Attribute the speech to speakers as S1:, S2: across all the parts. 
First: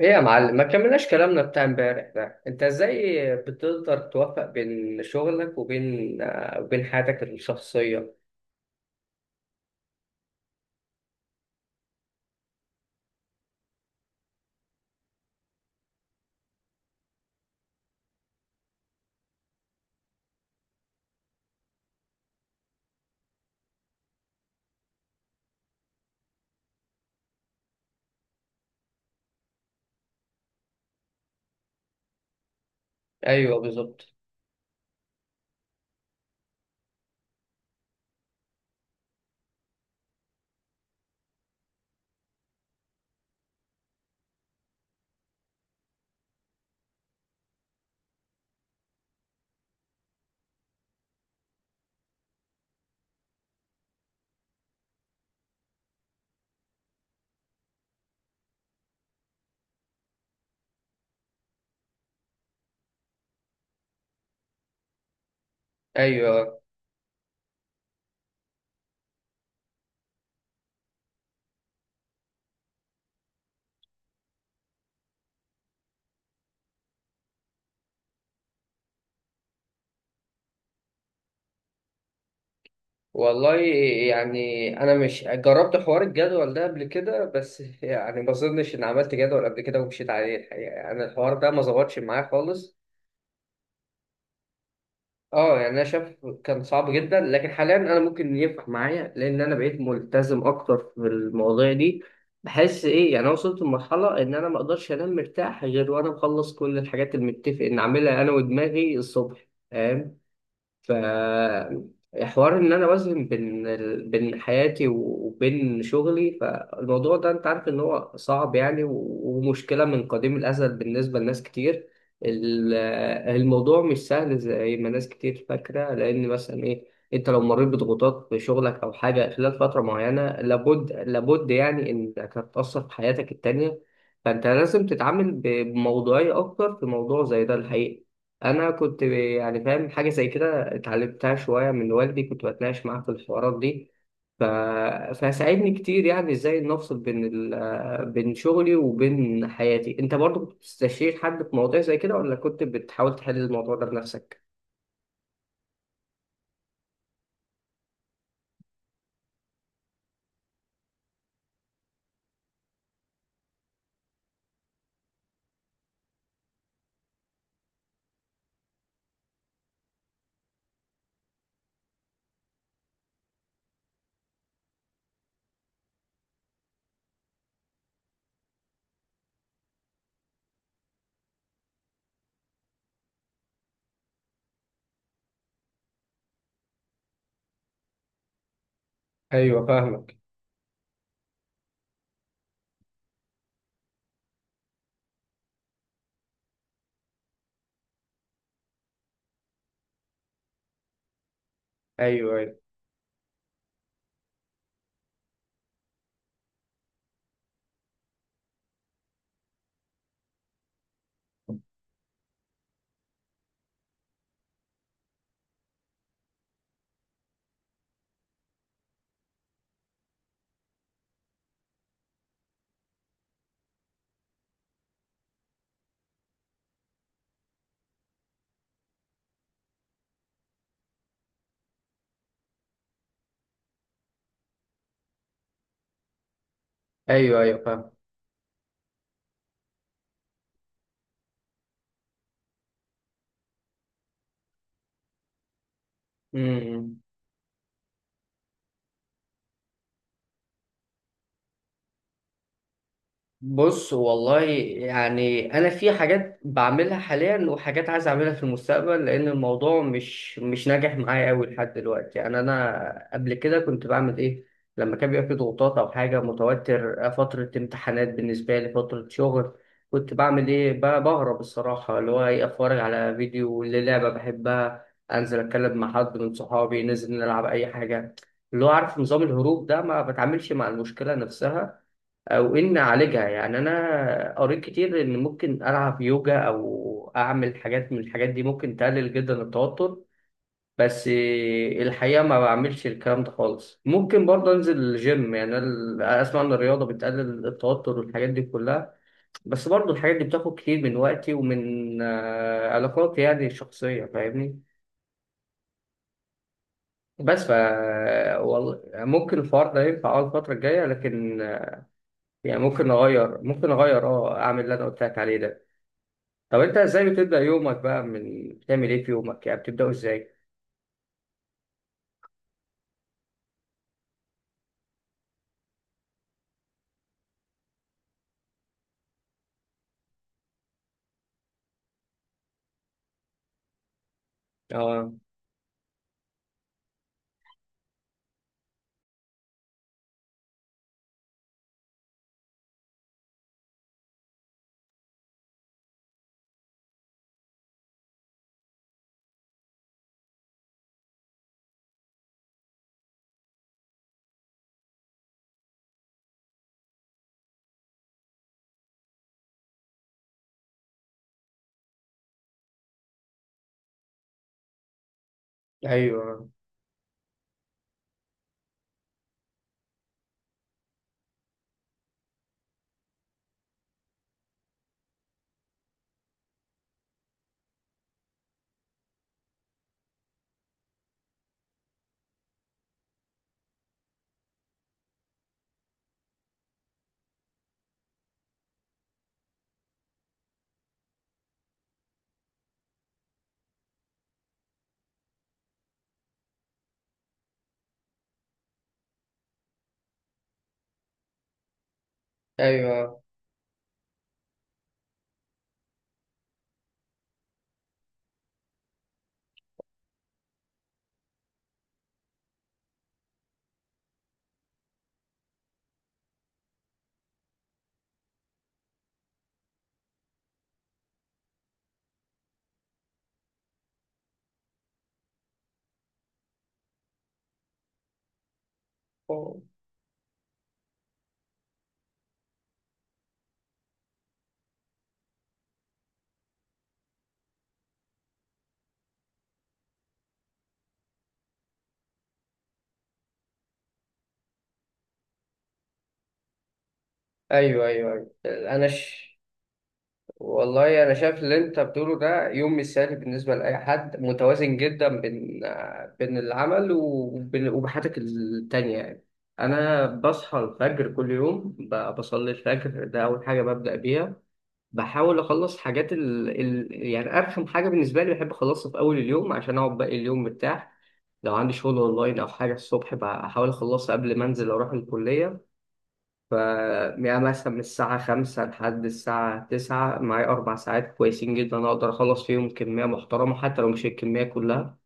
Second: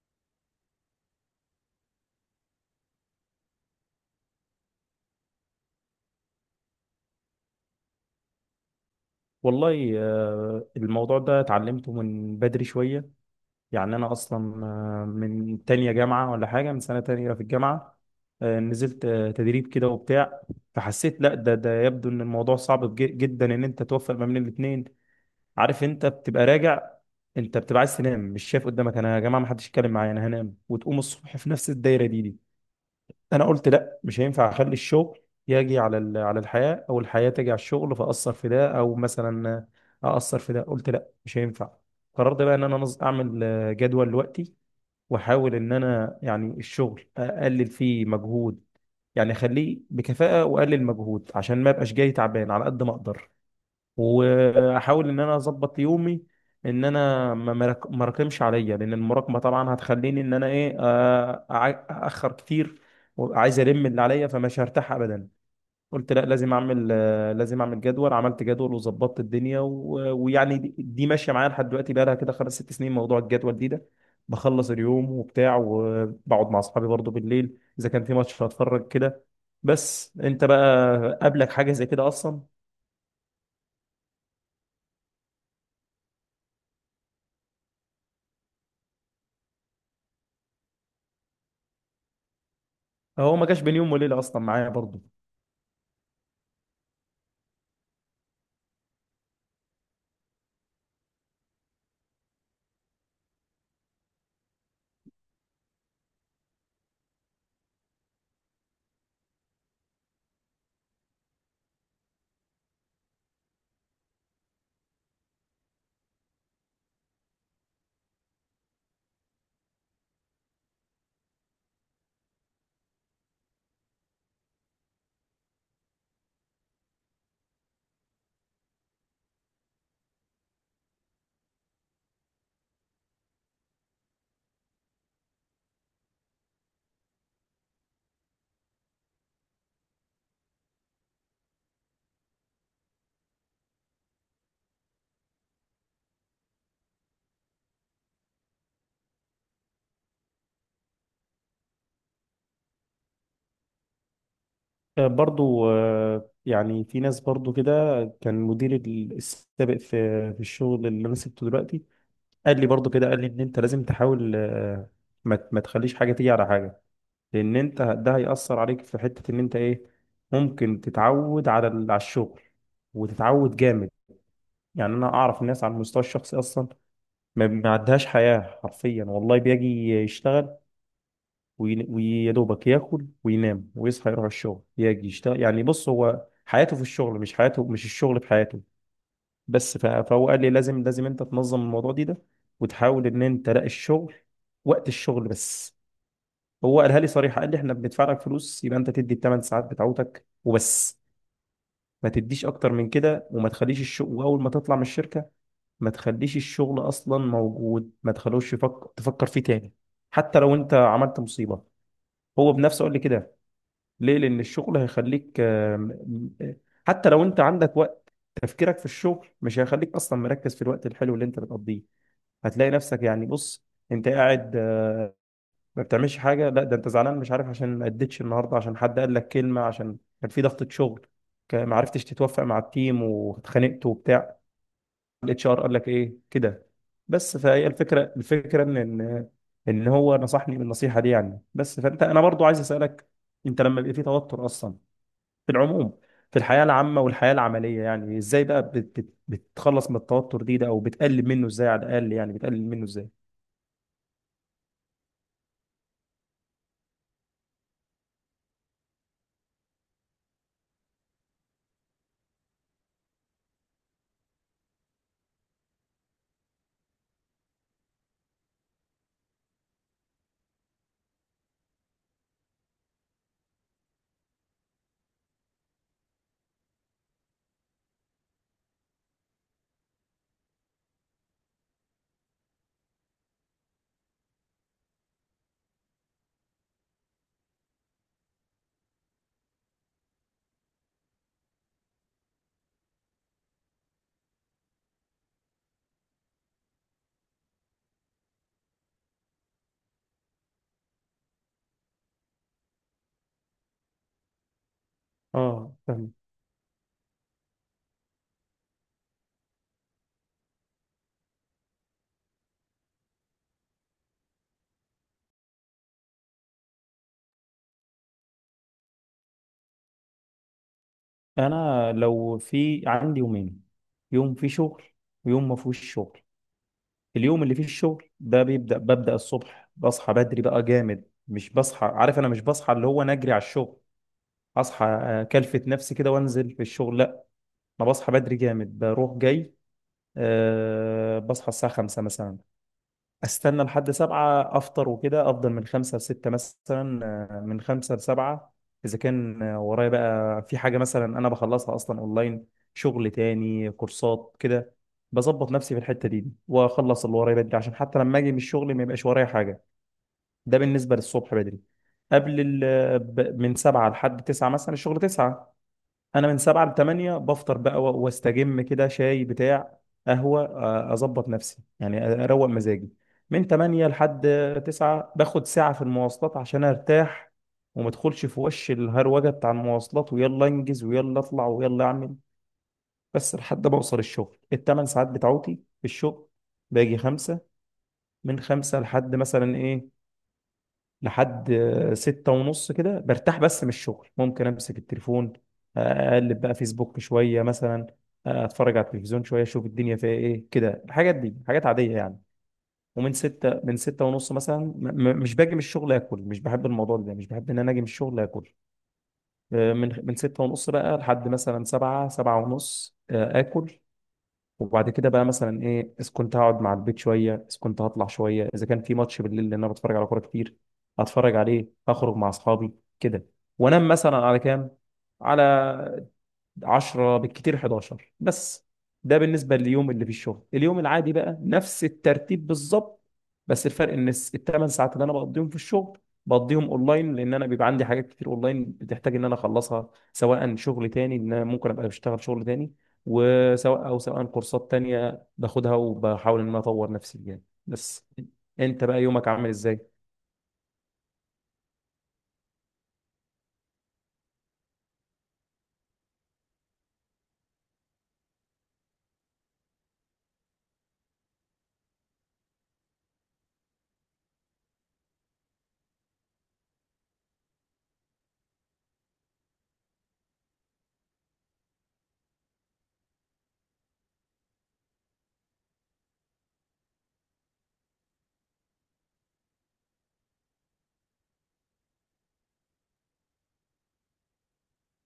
S1: ايه يا معلم، ما كملناش كلامنا بتاع امبارح ده. انت ازاي بتقدر توفق بين شغلك وبين وبين حياتك الشخصية؟
S2: والله الموضوع ده اتعلمته من بدري شوية. يعني أنا أصلا من تانية جامعة ولا حاجة، من سنة تانية في الجامعة نزلت تدريب كده وبتاع. فحسيت لا ده يبدو إن الموضوع صعب جدا إن أنت توفق ما بين الاتنين. عارف أنت بتبقى راجع، أنت بتبقى عايز تنام، مش شايف قدامك. أنا يا جماعة ما حدش يتكلم معايا، أنا هنام وتقوم الصبح في نفس الدايرة دي. انا
S1: ايوه
S2: قلت لا
S1: بالظبط.
S2: مش هينفع اخلي الشغل يجي على على الحياه، او الحياه تجي على الشغل، فاثر في ده او مثلا اثر في ده. قلت لا مش هينفع. قررت بقى ان انا اعمل جدول لوقتي، واحاول ان انا يعني الشغل اقلل فيه مجهود. يعني اخليه بكفاءه واقلل مجهود عشان ما ابقاش جاي تعبان على قد ما اقدر. واحاول ان انا اظبط يومي، ان انا ما راكمش عليا، لان المراكمه طبعا هتخليني ان انا ايه، اخر كتير وعايز الم اللي عليا، فمش هرتاح ابدا. قلت لا لازم
S1: ايوه
S2: اعمل لازم اعمل جدول. عملت جدول وظبطت الدنيا ويعني دي ماشيه معايا لحد دلوقتي، بقى لها كده خمس ست سنين موضوع الجدول ده. بخلص اليوم وبتاع وبقعد مع اصحابي برضو بالليل، اذا كان في ماتش هتفرج كده. بس انت بقى قابلك حاجه زي كده اصلا؟
S1: والله، يعني انا مش جربت حوار الجدول ده قبل كده. بس يعني ما اظنش ان عملت جدول قبل كده ومشيت عليه الحقيقة. يعني الحوار ده ما ظبطش معايا خالص.
S2: هو ما جاش بين يوم وليله اصلا معايا برضو.
S1: اه يعني انا شايف كان صعب جدا، لكن حاليا انا ممكن ينفع معايا لان انا بقيت ملتزم اكتر في المواضيع دي. بحس ايه، يعني انا وصلت لمرحله ان انا ما اقدرش انام مرتاح غير وانا مخلص كل الحاجات اللي متفق ان اعملها انا ودماغي الصبح، فاهم؟ ف حوار ان انا اوازن بين بين حياتي وبين شغلي، فالموضوع ده انت عارف ان هو صعب يعني، ومشكله من قديم الازل بالنسبه لناس كتير. ال- الموضوع مش سهل زي ما ناس كتير فاكره، لان مثلا ايه، انت لو مريت بضغوطات في شغلك او حاجه خلال فتره معينه، لابد يعني انك هتاثر في حياتك التانيه. فانت لازم تتعامل بموضوعيه اكتر في موضوع زي ده الحقيقه. انا كنت يعني فاهم حاجه زي كده، اتعلمتها شوية من والدي، كنت بتناقش معاه في الحوارات دي. ف... فساعدني كتير يعني ازاي نفصل بين بين شغلي وبين حياتي. انت برضو كنت بتستشير حد في مواضيع زي كده، ولا كنت بتحاول تحل الموضوع ده بنفسك؟
S2: برضو يعني في ناس برضو كده. كان مدير السابق في في الشغل اللي انا سبته دلوقتي قال لي برضو كده، قال لي ان انت لازم تحاول، ما تخليش حاجه تيجي على حاجه، لان انت ده هيأثر عليك في حته ان انت ايه، ممكن تتعود على على الشغل وتتعود جامد. يعني انا اعرف الناس على المستوى الشخصي اصلا ما عندهاش حياه حرفيا. والله بيجي يشتغل، ويا دوبك ياكل وينام ويصحى يروح الشغل يجي يشتغل. يعني بص، هو حياته في الشغل، مش حياته، مش الشغل في حياته.
S1: ايوه
S2: بس
S1: فاهمك.
S2: فهو قال لي لازم لازم انت تنظم الموضوع ده، وتحاول ان انت لا، الشغل وقت الشغل بس. هو قالها لي صريحه، قال لي احنا بندفع لك فلوس، يبقى انت تدي الثمان ساعات بتاعتك وبس. ما
S1: ايوه
S2: تديش
S1: ايوه.
S2: اكتر من كده، وما تخليش الشغل، واول ما تطلع من الشركه ما تخليش الشغل اصلا موجود، ما تخلوش تفكر فيه تاني، حتى لو انت عملت مصيبه. هو بنفسه قال لي كده. ليه؟ لأن الشغل هيخليك آم، حتى لو أنت عندك وقت، تفكيرك في الشغل مش هيخليك أصلا مركز في الوقت الحلو اللي أنت بتقضيه. هتلاقي نفسك يعني بص، أنت قاعد ما بتعملش حاجة، لا ده أنت زعلان مش عارف، عشان ما أديتش النهاردة، عشان حد قال لك كلمة، عشان كان في ضغطة شغل، ما عرفتش تتوافق مع التيم واتخانقت وبتاع، الاتش ار قال لك إيه كده. بس
S1: ايوه ايوه
S2: فهي
S1: فاهم.
S2: الفكرة، الفكرة إن إن هو نصحني بالنصيحة دي يعني. بس فأنت، أنا برضو عايز أسألك، أنت لما بيبقى في توتر أصلا، في العموم، في الحياة العامة
S1: امم
S2: والحياة العملية، يعني ازاي بقى بت بت بتخلص من التوتر ده، او بتقلل منه ازاي على الاقل؟ يعني بتقلل منه ازاي؟
S1: بص والله، يعني انا في حاجات بعملها حاليا وحاجات عايز اعملها في المستقبل، لان الموضوع مش ناجح معايا قوي لحد دلوقتي. يعني انا قبل كده كنت بعمل ايه، لما كان بيبقى في ضغوطات او حاجه متوتر، فتره امتحانات بالنسبه لي، فتره شغل، كنت بعمل ايه، بهرب الصراحه، اللي هو ايه، اتفرج على فيديو للعبه بحبها، انزل اتكلم مع حد من صحابي، ننزل نلعب اي حاجه. اللي هو عارف نظام الهروب ده، ما بتعاملش مع المشكله نفسها او ان اعالجها. يعني انا قريت كتير ان ممكن العب يوجا او اعمل حاجات من الحاجات دي ممكن تقلل جدا التوتر، بس الحقيقه ما بعملش الكلام ده خالص. ممكن برضه انزل الجيم، يعني أنا اسمع ان الرياضه بتقلل التوتر والحاجات دي كلها، بس برضه الحاجات دي بتاخد كتير من وقتي ومن علاقاتي يعني الشخصيه، فاهمني؟
S2: اه فاهم.
S1: بس ف والله ممكن الحوار ده ينفع اه الفتره الجايه، لكن يعني ممكن اغير اه اعمل اللي انا قلت لك عليه ده. طب انت ازاي بتبدأ يومك بقى، من بتعمل ايه في يومك، يعني بتبدأه ازاي؟
S2: انا لو في عندي يومين، يوم فيه شغل ويوم ما فيهوش شغل. اليوم اللي فيه الشغل ده بيبدأ، ببدأ الصبح بصحى بدري بقى جامد، مش بصحى عارف انا، مش بصحى اللي هو نجري على الشغل، اصحى
S1: اه.
S2: اكلفت نفسي كده وانزل في الشغل، لا. انا بصحى بدري جامد بروح جاي. أه بصحى الساعة 5 مثلا، استنى لحد سبعة افطر، وكده، افضل من خمسة لستة مثلا، من خمسة لسبعة اذا كان ورايا بقى في حاجة مثلا انا بخلصها اصلا اونلاين. شغل تاني، كورسات كده، بظبط نفسي في الحتة دي واخلص اللي ورايا بدري عشان حتى لما اجي من الشغل ما يبقاش ورايا حاجة. ده بالنسبة للصبح بدري. قبل ال من سبعة لحد تسعة مثلا، الشغل تسعة، انا من
S1: ايوه
S2: سبعة لتمانية بفطر بقى واستجم كده، شاي بتاع قهوة، اظبط نفسي يعني اروق مزاجي. من تمانية لحد تسعة باخد ساعة في المواصلات عشان ارتاح، ومدخلش في وش الهروجة بتاع المواصلات، ويلا انجز ويلا اطلع ويلا اعمل، بس لحد ما اوصل الشغل. التمن ساعات بتاعتي في الشغل، باجي خمسة. من خمسة لحد مثلا ايه، لحد ستة ونص كده برتاح بس من الشغل، ممكن امسك التليفون، اقلب بقى فيسبوك شوية مثلا، اتفرج على التلفزيون شوية، اشوف الدنيا فيها ايه كده، الحاجات دي حاجات عادية يعني. ومن
S1: ايوه.
S2: ستة، من ستة ونص مثلا مش باجي من الشغل اكل، مش بحب الموضوع ده، مش بحب ان انا اجي من الشغل اكل. من ستة ونص بقى لحد مثلا سبعة، سبعة ونص اكل. وبعد كده بقى مثلا ايه، اذا كنت هقعد مع البيت شويه، اذا كنت هطلع شويه، اذا كان في ماتش بالليل لان انا بتفرج على كوره كتير هتفرج عليه، اخرج مع اصحابي كده. وانام مثلا على كام، على 10 بالكتير 11 بس. ده بالنسبة
S1: أوه.
S2: لليوم اللي في الشغل. اليوم العادي بقى نفس الترتيب بالظبط، بس الفرق ان الثمان ساعات اللي انا بقضيهم في الشغل بقضيهم اونلاين، لان انا بيبقى عندي حاجات كتير اونلاين بتحتاج ان انا اخلصها، سواء شغل تاني ان انا ممكن ابقى بشتغل شغل تاني، وسواء او سواء كورسات تانية باخدها وبحاول ان انا اطور نفسي فيها.
S1: ايوه
S2: بس
S1: ايوه ايوه
S2: انت
S1: انا
S2: بقى يومك
S1: ش...
S2: عامل ازاي؟
S1: والله انا شايف اللي انت بتقوله ده يوم مثالي بالنسبه لاي حد، متوازن جدا بين بين العمل وبين وبحياتك التانيه يعني. انا بصحى الفجر كل يوم، بصلي الفجر، ده اول حاجه ببدا بيها. بحاول اخلص حاجات يعني ارخم حاجه بالنسبه لي بحب اخلصها في اول اليوم، عشان اقعد باقي اليوم مرتاح. لو عندي شغل اونلاين او حاجه الصبح بحاول اخلصها قبل ما انزل اروح الكليه. ف يعني مثلا من الساعه 5 لحد الساعه 9 معايا اربع ساعات كويسين جدا، اقدر اخلص فيهم كميه محترمه حتى لو مش الكميه كلها.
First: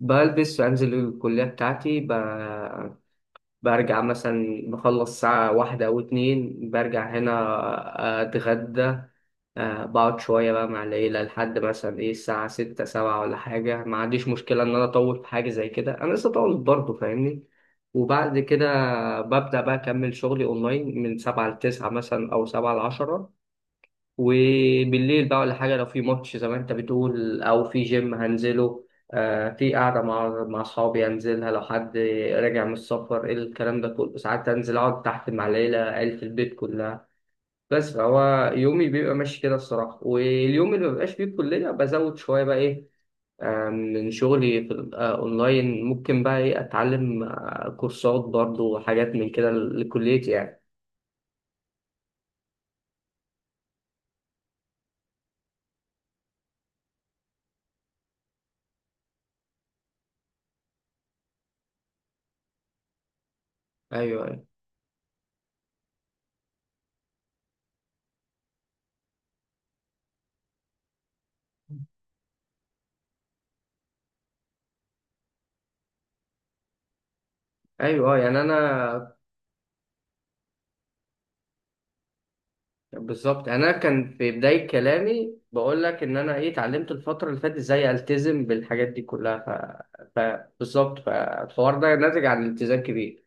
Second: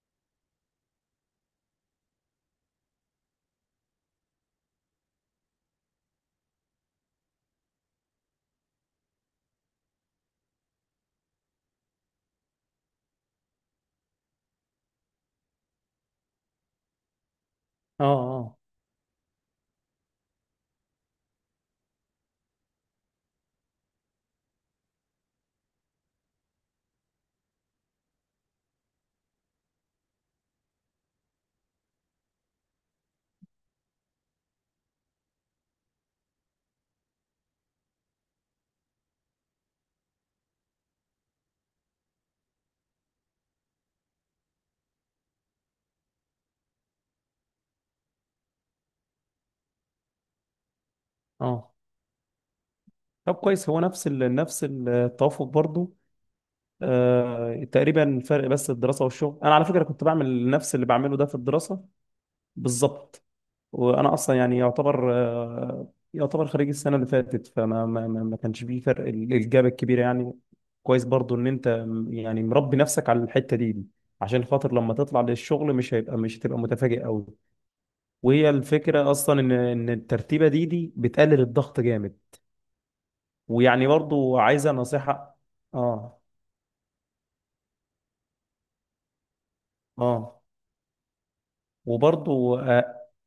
S1: بلبس وانزل الكليه بتاعتي برجع مثلا، بخلص ساعة واحدة أو اتنين برجع هنا أتغدى. آه بقعد شوية بقى مع العيلة لحد مثلا إيه الساعة ستة سبعة ولا حاجة، ما عنديش مشكلة إن أنا أطول في حاجة زي كده، أنا لسه طولت برضه فاهمني.
S2: اه،
S1: وبعد
S2: اه،
S1: كده ببدأ بقى أكمل شغلي أونلاين من سبعة لتسعة مثلا أو سبعة لعشرة. وبالليل بقى ولا حاجة، لو في ماتش زي ما أنت بتقول أو في جيم هنزله، آه في قعدة مع مع أصحابي هنزلها لو حد راجع من السفر إيه الكلام ده كله، ساعات أنزل أقعد تحت مع العيلة، عيلة البيت كلها. بس فهو يومي بيبقى ماشي كده الصراحة. واليوم اللي مبقاش فيه الكلية بزود شوية بقى إيه من شغلي في أونلاين، ممكن بقى إيه أتعلم كورسات برضو وحاجات من كده لكليتي يعني.
S2: اه. طب كويس، هو نفس نفس التوافق برضو، تقريبا. فرق بس الدراسة والشغل. أنا على فكرة كنت بعمل نفس اللي بعمله ده في الدراسة بالظبط، وأنا
S1: أيوه
S2: أصلا
S1: أيوه
S2: يعني يعتبر يعتبر خريج السنة اللي فاتت، فما ما ما ما كانش فيه فرق الجاب الكبير يعني. كويس برضو إن أنت يعني مربي نفسك على الحتة دي، عشان خاطر لما تطلع للشغل مش هيبقى، مش هتبقى متفاجئ قوي.
S1: أيوه. يعني
S2: وهي
S1: أنا
S2: الفكرة أصلا إن الترتيبة دي بتقلل الضغط جامد.
S1: بالظبط، يعني أنا
S2: ويعني
S1: كان في
S2: برضو
S1: بداية
S2: عايزة
S1: كلامي
S2: نصيحة.
S1: بقول لك إن
S2: آه،
S1: أنا إيه اتعلمت الفترة اللي فاتت إزاي ألتزم بالحاجات دي كلها
S2: آه.
S1: بالظبط، فالحوار ده ناتج عن
S2: وبرضو
S1: التزام كبير.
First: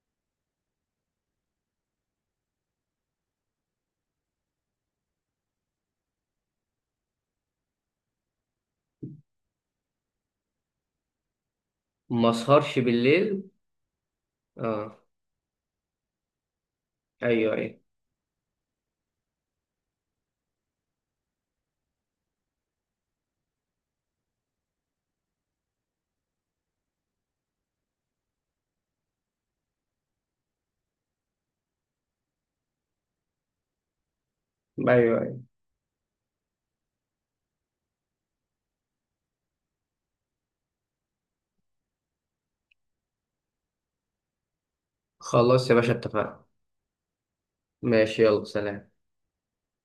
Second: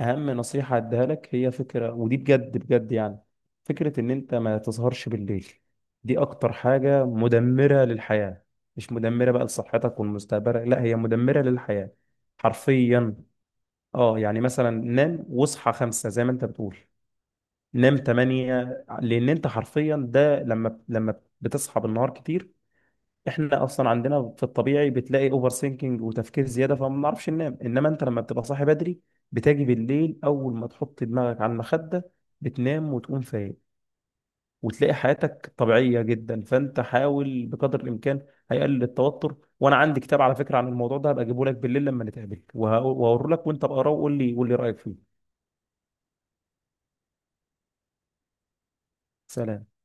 S2: اهم نصيحه اديها لك هي فكره، ودي بجد بجد يعني، فكره ان انت ما تسهرش بالليل. دي اكتر حاجه مدمره للحياه، مش مدمره بقى لصحتك والمستقبل، لا هي مدمره للحياه
S1: ما أسهرش
S2: حرفيا.
S1: بالليل؟
S2: اه يعني مثلا
S1: أه.
S2: نام واصحى خمسة زي ما انت بتقول،
S1: أيوه أيوه
S2: نام تمانية، لان انت حرفيا ده لما بتصحى بالنهار كتير، احنا اصلا عندنا في الطبيعي بتلاقي اوفر سينكينج وتفكير زياده فما بنعرفش ننام. انما انت لما بتبقى صاحي بدري، بتاجي بالليل اول ما تحط دماغك على المخده بتنام وتقوم فايق، وتلاقي
S1: أيوه.
S2: حياتك طبيعيه جدا. فانت حاول بقدر الامكان، هيقلل التوتر. وانا عندي كتاب على فكره عن الموضوع ده، هبقى اجيبه لك بالليل لما نتقابل، وهوريه لك وانت بقراه، وقول لي رايك فيه.
S1: خلاص يا باشا اتفقنا. ماشي، يلا سلام.
S2: سلام.